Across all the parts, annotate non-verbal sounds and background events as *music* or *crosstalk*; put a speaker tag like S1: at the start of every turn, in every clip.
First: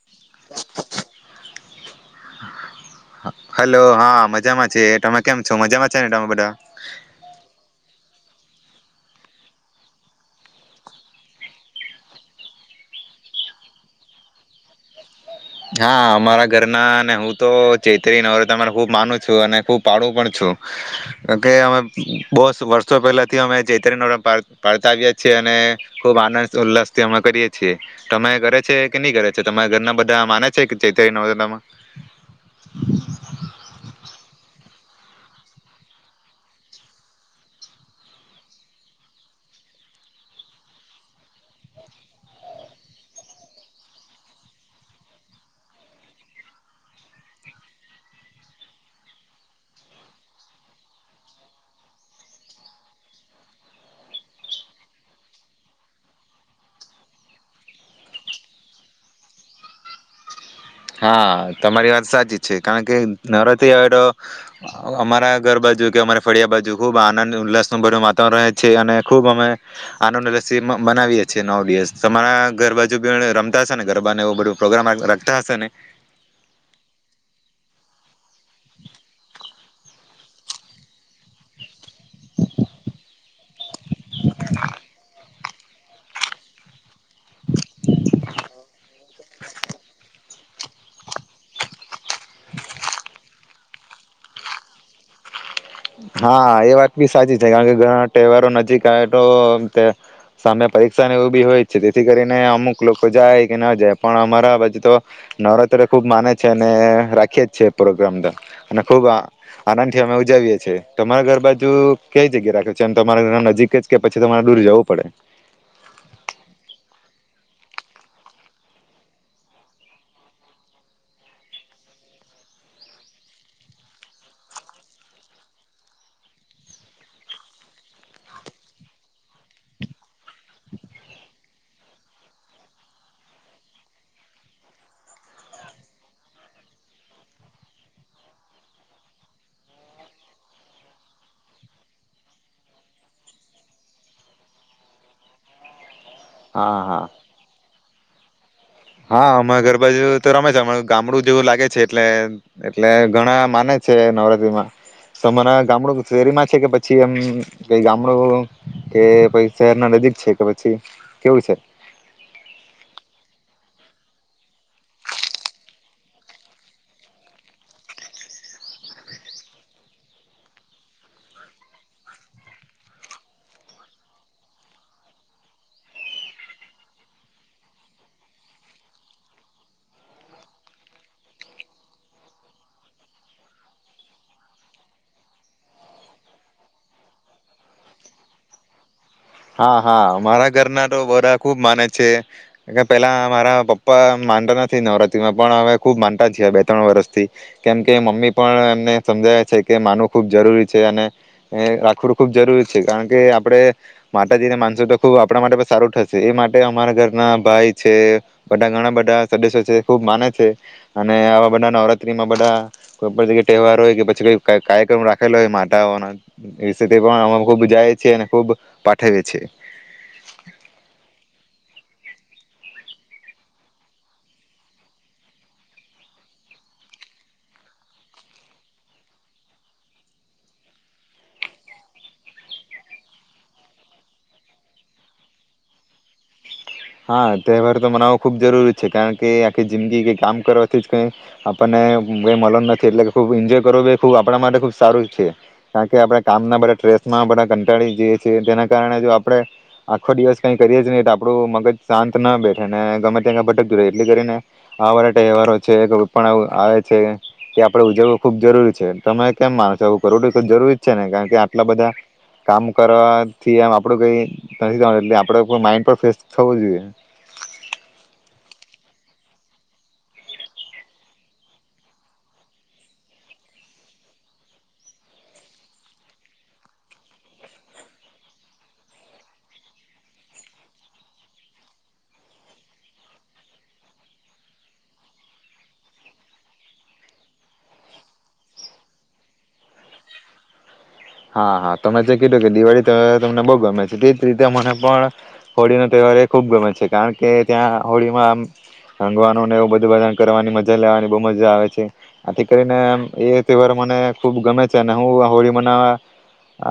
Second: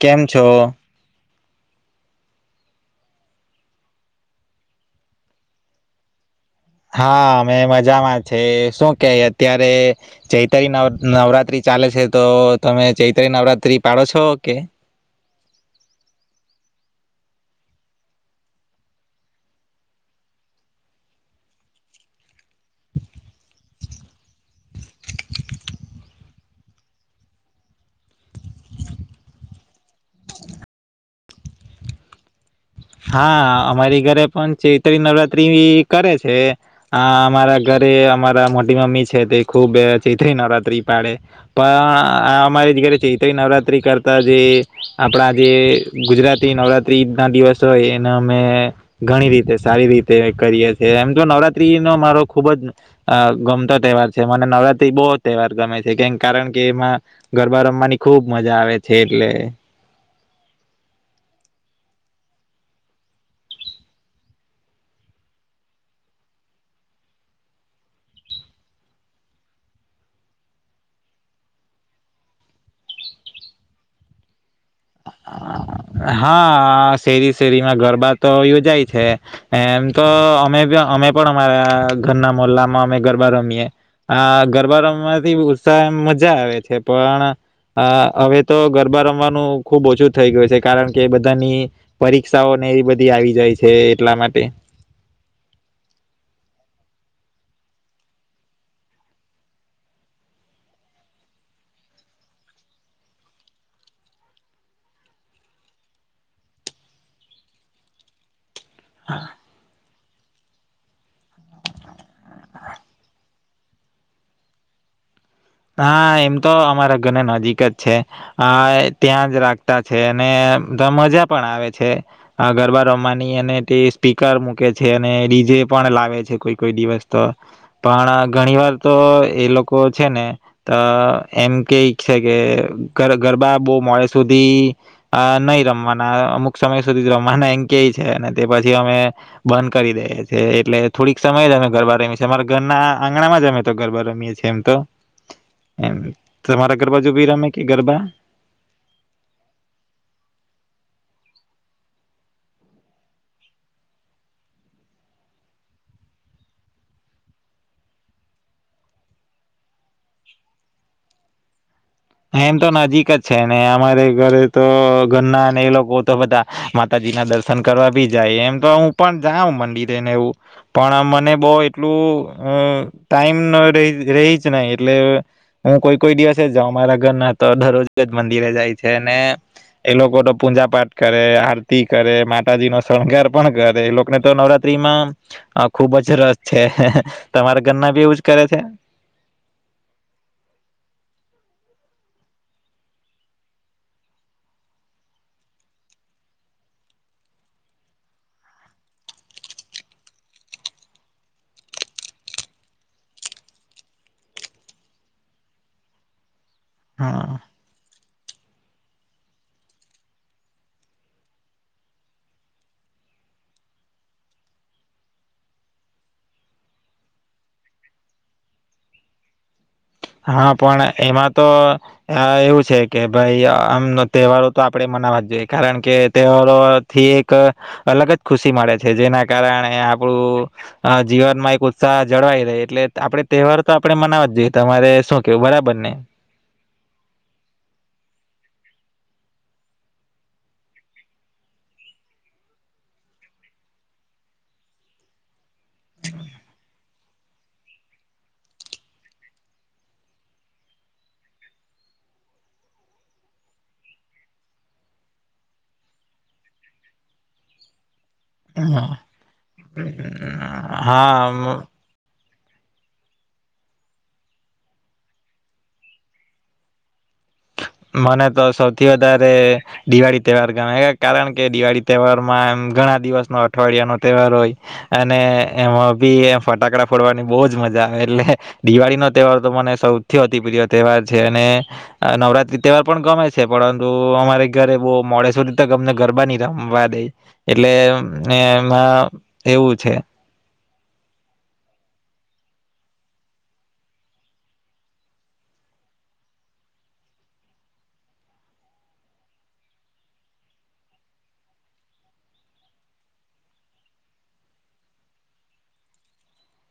S1: કેમ છો
S2: હલો હા મજામાં છે તમે કેમ છો મજામાં છે ને તમે બધા
S1: હા મેં જામાં છે શું કે અત્યારે ચૈત્રી નવ નવરાત્રી ચાલે છે તો તમે ચૈત્રી નવરાત્રી પાડો છો કે
S2: હા અમારા ઘરના અને હું તો ચૈત્રી નવરત અરા ખૂબ માનું છું અને ખુબ પાડું પણ છું કે અમે બહ વર્ષો પહેલાથી અમે *unintelligible* પાડતા આવએ છીએ અને ખુબ આનંદ ઉલ્લાસ થી અમે કરીએ છીએ તમે કરે છે કે નહી કરે છે તમારા ઘરના બધા માને છે જ નમાં
S1: હા અમારી ઘરે પણ ચૈત્રી નવરાત્રી કરે છે આ અમારા ઘરે અમારા મોટી મમ્મી છે તે ખુબ ચૈત્રી નવરાત્રી પાડે પણ અમારી ઘરે ચૈત્રી નવરાત્રી કરતા જે આપણા જે ગુજરાતી નવરાત્રી ઈદ ના દિવસ તોય એને અમે ઘણી રીતે સારી રીતે કરીએ છેએ એમ તો નવરાત્રી નો મારો ખુબ જ ગમતો તહેવાર છે મને નવરાત્રી બહુ તહેવાર ગમે છે કેમ કારણ કે એમાં ગરબા રમવાની ખુબ મજા આવે છે એટલે
S2: હા તમારી વાત સાચી જ છે કારણ કે નવરાત્રી આવે તો અમારા ઘરબાજુ કે અમારી ફળિયા બાજુ ખુબ આનંદ ઉલ્લાસ ન બધું વાતાવરણ રહે છે અને ખુબ અમે આનંદ ઉલ્સી મનાવીએીએ નવ દિવસ તમારા ઘરબાજુ બ રમતાશે ને ગરબાને એવું બધું પ્રોગ્રામ રાખતા હશે ને
S1: હા શેરી શેરીમાં ગરબા તો યોજાય છે એમ તો અમે અમે પણ અમારા ઘરના મોલ્લામાં અમે ગરબા રમીએે આ ગરબા રમવાથી એમ મજા આવે છે પણ હવે તો ગરબા રમવાનું શું થઈ ગયું છે કારણ કે બધાની પરીક્ષાઓને એ બધી આવી જાય છે એટલા માટે
S2: હા એ વાત બી સાચી છે કારણ કે ઘણા તહેવારો નજીક આવે તો સામે પરીક્ષાને એવું બી હોય જ છે તેથી કરીને અમુક લોકો જાય કે ના જાય પણ અમારા બાજુ તો નવરાત્ર ખુબ માને છે અને રાખી જ છે પ્રોગ્રામ તો અને ખૂબ અને અમે ઉજાવીએ છીએ તમારા ઘર બાજુ કઈ જગ્યા રાખે છે એમ તમારા ઘર નજીક જ કે પછી તમારે દૂર જવું પડે
S1: હા એમ તો અમારા ઘરને નજીક જ છે આ ત્યાં જ રાખતા છે અને મજા પણ આવે છે ગરબા રમવાની અને તે સ્પીકર મૂકે છે અને ડીજે પણ લાવે છે કોઈ કોઈ દિવસ તો પણ ઘણી વાર તો એ લોકો છે ને કઈ છે કે ગરબા બહુ મોડે સુધી નહી રમવાના અમુક સમય સુધી જ રમવાના એમ કેય છે અને તે પછી અમે બંધ કરી દઈએ છીએ એટલે થોડીક સમય જ અમે ગરબા રમીએ છીએ અમારા ઘરના આંગણામાં જ અમે તો ગરબા રમીએ છીએ એમ તો એમ તમારા
S2: હા હા
S1: ગરબા જો બીરામ કે ગરબા
S2: હા અમાં ગરબાજુ તો રમે છે ગામડું જેવું લાગે છે એટલે એટલે ઘણા માને છે નવરાત્રીમાં તોમારા ગામડું શેરીમાં છે કે પછી એમ કઈ ગામડું કે પ શહેર ના નજીક છે કે પછી કેવું છે
S1: એમ તો નજીક જ છે ને અમારે ઘરે તો ઘરના ને એ લોકો તો બધા માતાજી ના દર્શન કરવા બી જાય એમ તો હું પણ જાઉ મંદિરેને એવું પણ મને બહ એટલું ટાઈમ ર રહી જ નહી એટલે હું કોઈ કોઈ દિવસે જ જાઉં મારા. ગન્ના તો દરરોજ જ મંદિરે જાય છે ને એ લોકો તો પૂજા પાઠ કરે આરતી કરે માતાજી નો શણગાર પણ કરે એ લોકોને તો નવરાત્રી માં ખુબ જ રસ છે તમારા ગન્ના બી એવુંજ કરે છે.
S2: હા હા મારા ઘરના તો બોરા ખુબ માને છે પેલા મારા પપ્પા માનતા નથી નવરાત્રીમાં પણ હવે ખુબ માનતા છીએ બે ત્રણ વર્ષથી કેમકે મમ્મી પણ એમને સમજાવે છે કે માનવું ખૂબ જરૂરી છે અને રાખવું ખૂબ જરૂરી છે કારણ કે આપડ. માતા જને માનસો તો ખુબ આપણા માટે પણ સારું થશે એ માટે. અમારા
S1: હા
S2: ઘરના ભાઈ છે. બધા ઘણા બધા સદસ્યો છે ખુબ માને છે અને આવા બધા નવરાત્રીમાં બધા કોઈગ્યા તહેવાર હોય કે પછી કો કાર્યક્રમ રાખેલો હોય માતા પણ અ ખૂબ જાય છે અને ખબ. ઠવે છે.
S1: હા પણ એમાં તો એવું છે કે ભાઈ આમ તહેવારો તો આપણેે મનાવા જ જોઈએ કારણ કે તહેવારોથી એક અલગ જ ખુશી મળે છે જેના કારણે આપણું જીવનમાં એક ઉત્સાહ જળવાઈ રહી એટલે આપણે તહેવાર તો આપણે મનાવવા જ જોઈએ. તમારે શું કેવું બરાબર ને.
S2: હા તહેવાર તો મનાવો ખુબ જરૂરી છે કારણ કે આખી જિંદગી કે કામ કરવાથી જ કઈ આપણને કઈ મળ નથી એટલે ખુબ એન્જોય કરવો ખબ આપણા માટે ખુબ સારું છે. કાર કે આપણે કામના બ ટ્રેસ. માં બધા કંટાળી જઈ છીએ તેના કારણે જો આપડણે આખો દિવસ કઈ કરીએ નને તો આપડું મગજ. શાંત ના બેઠે ને ગમે ત્યાં ભટકતું રહે એટલી કરીને આવાળા તહેવારો છે પણ આવે છે કે આપડે ઉજવું. ખુબ જરૂરી છે તમે કેમ માનો છો આવું કરોડું તો જરૂરી જ છે ને કારણ કે
S1: હા
S2: આટલા બધા. કામ કરવાથી આમ આપડું કઈ એટ આપડ માઇડ પણ ફેશ. સબ જોએ.
S1: મને તો સૌથી વધારે દિવાળી તહેવાર ગમે કારણ કે દિવાળી તહેવારમાં એમ ઘણા દિવસ ન અઠવાડિયા નો તહેવાર હોય અને એમાં બી ફટાકડા ફોડવાની બહજ મજા આવે એટલે દિવાળી નો તહેવાર તો મને સૌથી અતિ પ્ર્રિય તહેવાર છે અને નવરાત્રી. તહેવાર પણ ગમે છે પરંતુ અમારે ઘરે બહ મોડે સુવર ત અમને ગરબા નહી રમવા દે એટલે એમાં એવું છે.
S2: હા હા તમે જે કીધું કે દિવાળી તહેવાર તમને બહુ ગમે છે તે જ રીતે મને પણ હોળીનોો તહેવાર એ ખૂબ ગમે છે કારણ કે ત્યાં હોળીમાં આમ રંગવાનુંને એવું બધું બ કરવાની મજા લેવાની બહુ મજા આવે છે આથી કરીને આમ એ તહેવાર મને ખૂબ ગમે છે અને હું હોળી મનાવા.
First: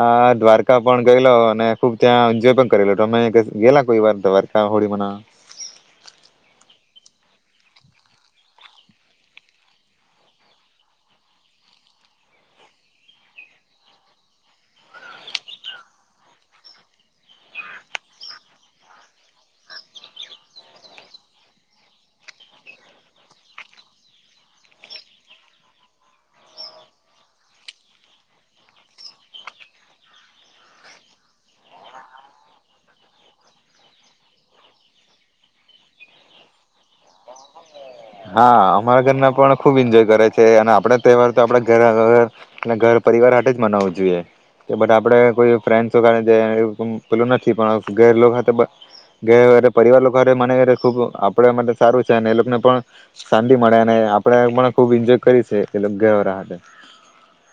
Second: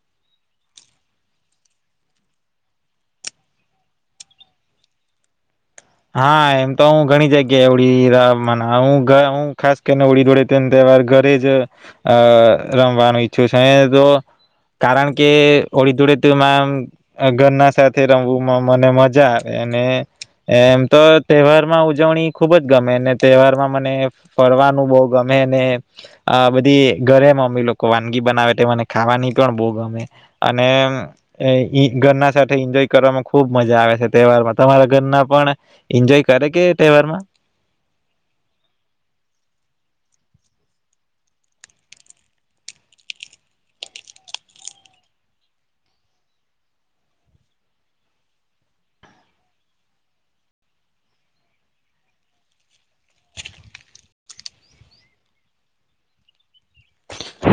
S2: આ દ્વારકા પણ ગયેલો અને ખુબ ત્યાં એન્જોય પણ કરેલો તમે ગેલા કોઈ વાર દ્વારકા હોળીમાંના.
S1: હા એમ તો હ ઘણી જગ્યાએ ઓવડી હું હું ખાસ કરીને હોળી દોડે તે તહેવાર ઘરે જ રમવાનું ઈચ્છું છું તો કારણ કે ઓળી દોડે તેમ ઘરના સાથે રમવું મને મજા આવે અને. એમ તો તહેવારમાં ઉજવણી ખુબ જ ગમે અને તહેવારમાં મને ફરવાનું બહુ ગમે બધી ઘરે મમ્મી લોકો વાનગી બનાવે તે મને ખાવાની પણ બહુ ગમે અને ઘરના સાથે એન્જોય કરવાવામાં ખુબ મજા આવે છે તહેવારમાં તમારા ઘરના. પણ એન્જોય કરે કે તહેવારમાં.
S2: હા અમારા ઘરના પણ ખૂબ એન્જોય કરે છે અને આપણે તહેવાર તો આપણા ઘર ઘર પરિવાર હ જ મનાવવું જોઈએ કે બટ આપડે કોઈ ફ્રેન્ડ્સ કાર જાય પેલું નથી પણ ઘર પરિવાર મને ખૂબ આપણે માટે સારું છે અને એ લોકોને પણ. શાંતિ મળે અને આપણેે પણ ખુબ એન્જોય કરી છે એ ઘર રા.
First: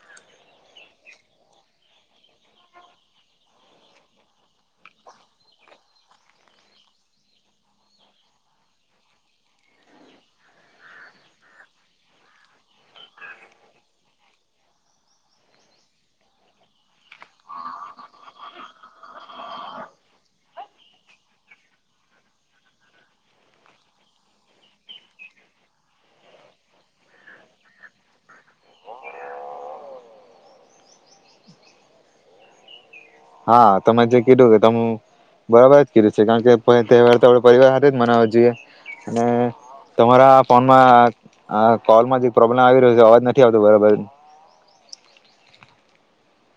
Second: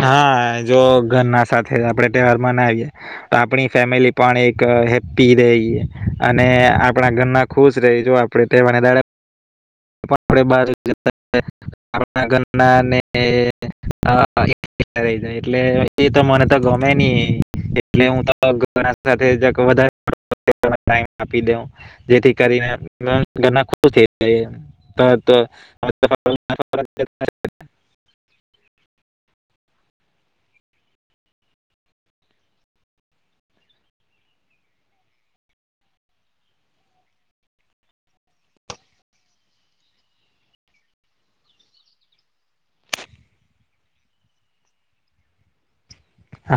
S1: હા જો ઘરના સાથે આપે તહેવાર મનાવીએ તો આપણી ફેમિલી પણ એક હેપ્પી રહી અને આપણા ઘરના ખુશ રહી આપણે તવાર. ઘરનાાય એટ એ મને તો ગમે ન એટ હું તો જે કરીને થાય. હ તો.
S2: હા તમે જે કીધું કે તમે બરાબર જ કીધું છે કારણ કે ત વાર તો આપ પરિવાર સાથે જ મનાવવા જોઈએ અને તમારા ફોનમાં કોલમાં જે પ્રોબ્લેમ આવી રહ્યો છે અવાજ નથી આવતો બરાબર.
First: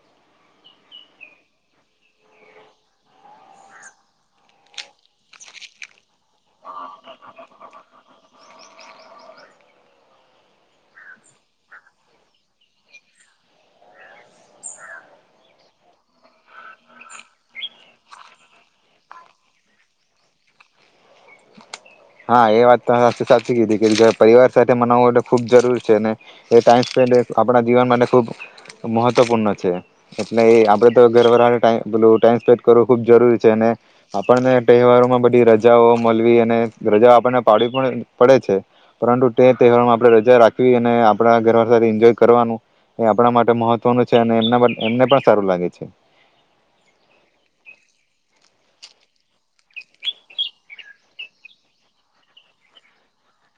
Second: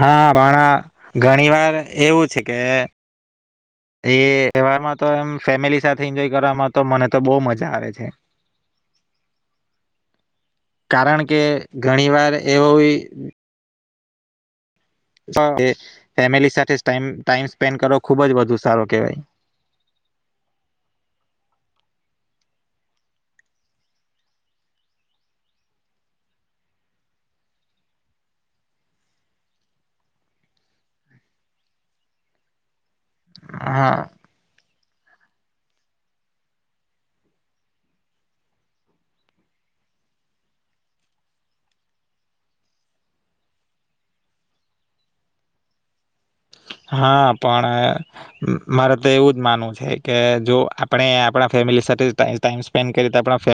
S1: હા પણ ઘણી વાર એવું છે કે એ તહેવારમાં તો એમ ફેમિલી સાથે એન્જોય કરવાવામાં તો મને તો બહ મજા આવે છે કારણ કે ઘણી વાર એવું. ફેમિલી સાથે ટાઈમ સ્પેન્ડ કરો ખુબ જ વધુ સારો કેવાય.
S2: હા એ વાત તો સાચી સાચી કીધી કે પરિવાર સાથે મનાવવું ખૂબ જરૂર છે ને એ ટાઈમ સ્પેન્ડ આપણા જીવન માટે ખૂબ મહત્વપૂર્ણ છે એટલે એ આપડે તો ઘરર ટલું ટાઈમ સ્પેન્ડ કરવું. ખુબ જરૂરી છે અને
S1: હા
S2: આપણને. તહેવારોમાં બધી રજાઓ મળવી અને રજા આપણને પાડવી પણ પડે છે પરંતુ તે તહેવારમાં આપણે રજા રાખવી અને આપણા ઘર સાથે એન્જોય કરવાનું એ આપણા માટે મહત્વનું છે અને એ એમને પણ સારું લાગે છે
S1: હા પણ મારે તો એવું જ માનવું છે કે જો આપણે આપણા ફેમિલી સાથે ટાઈમ સ્પેન્ડ કરીએ તો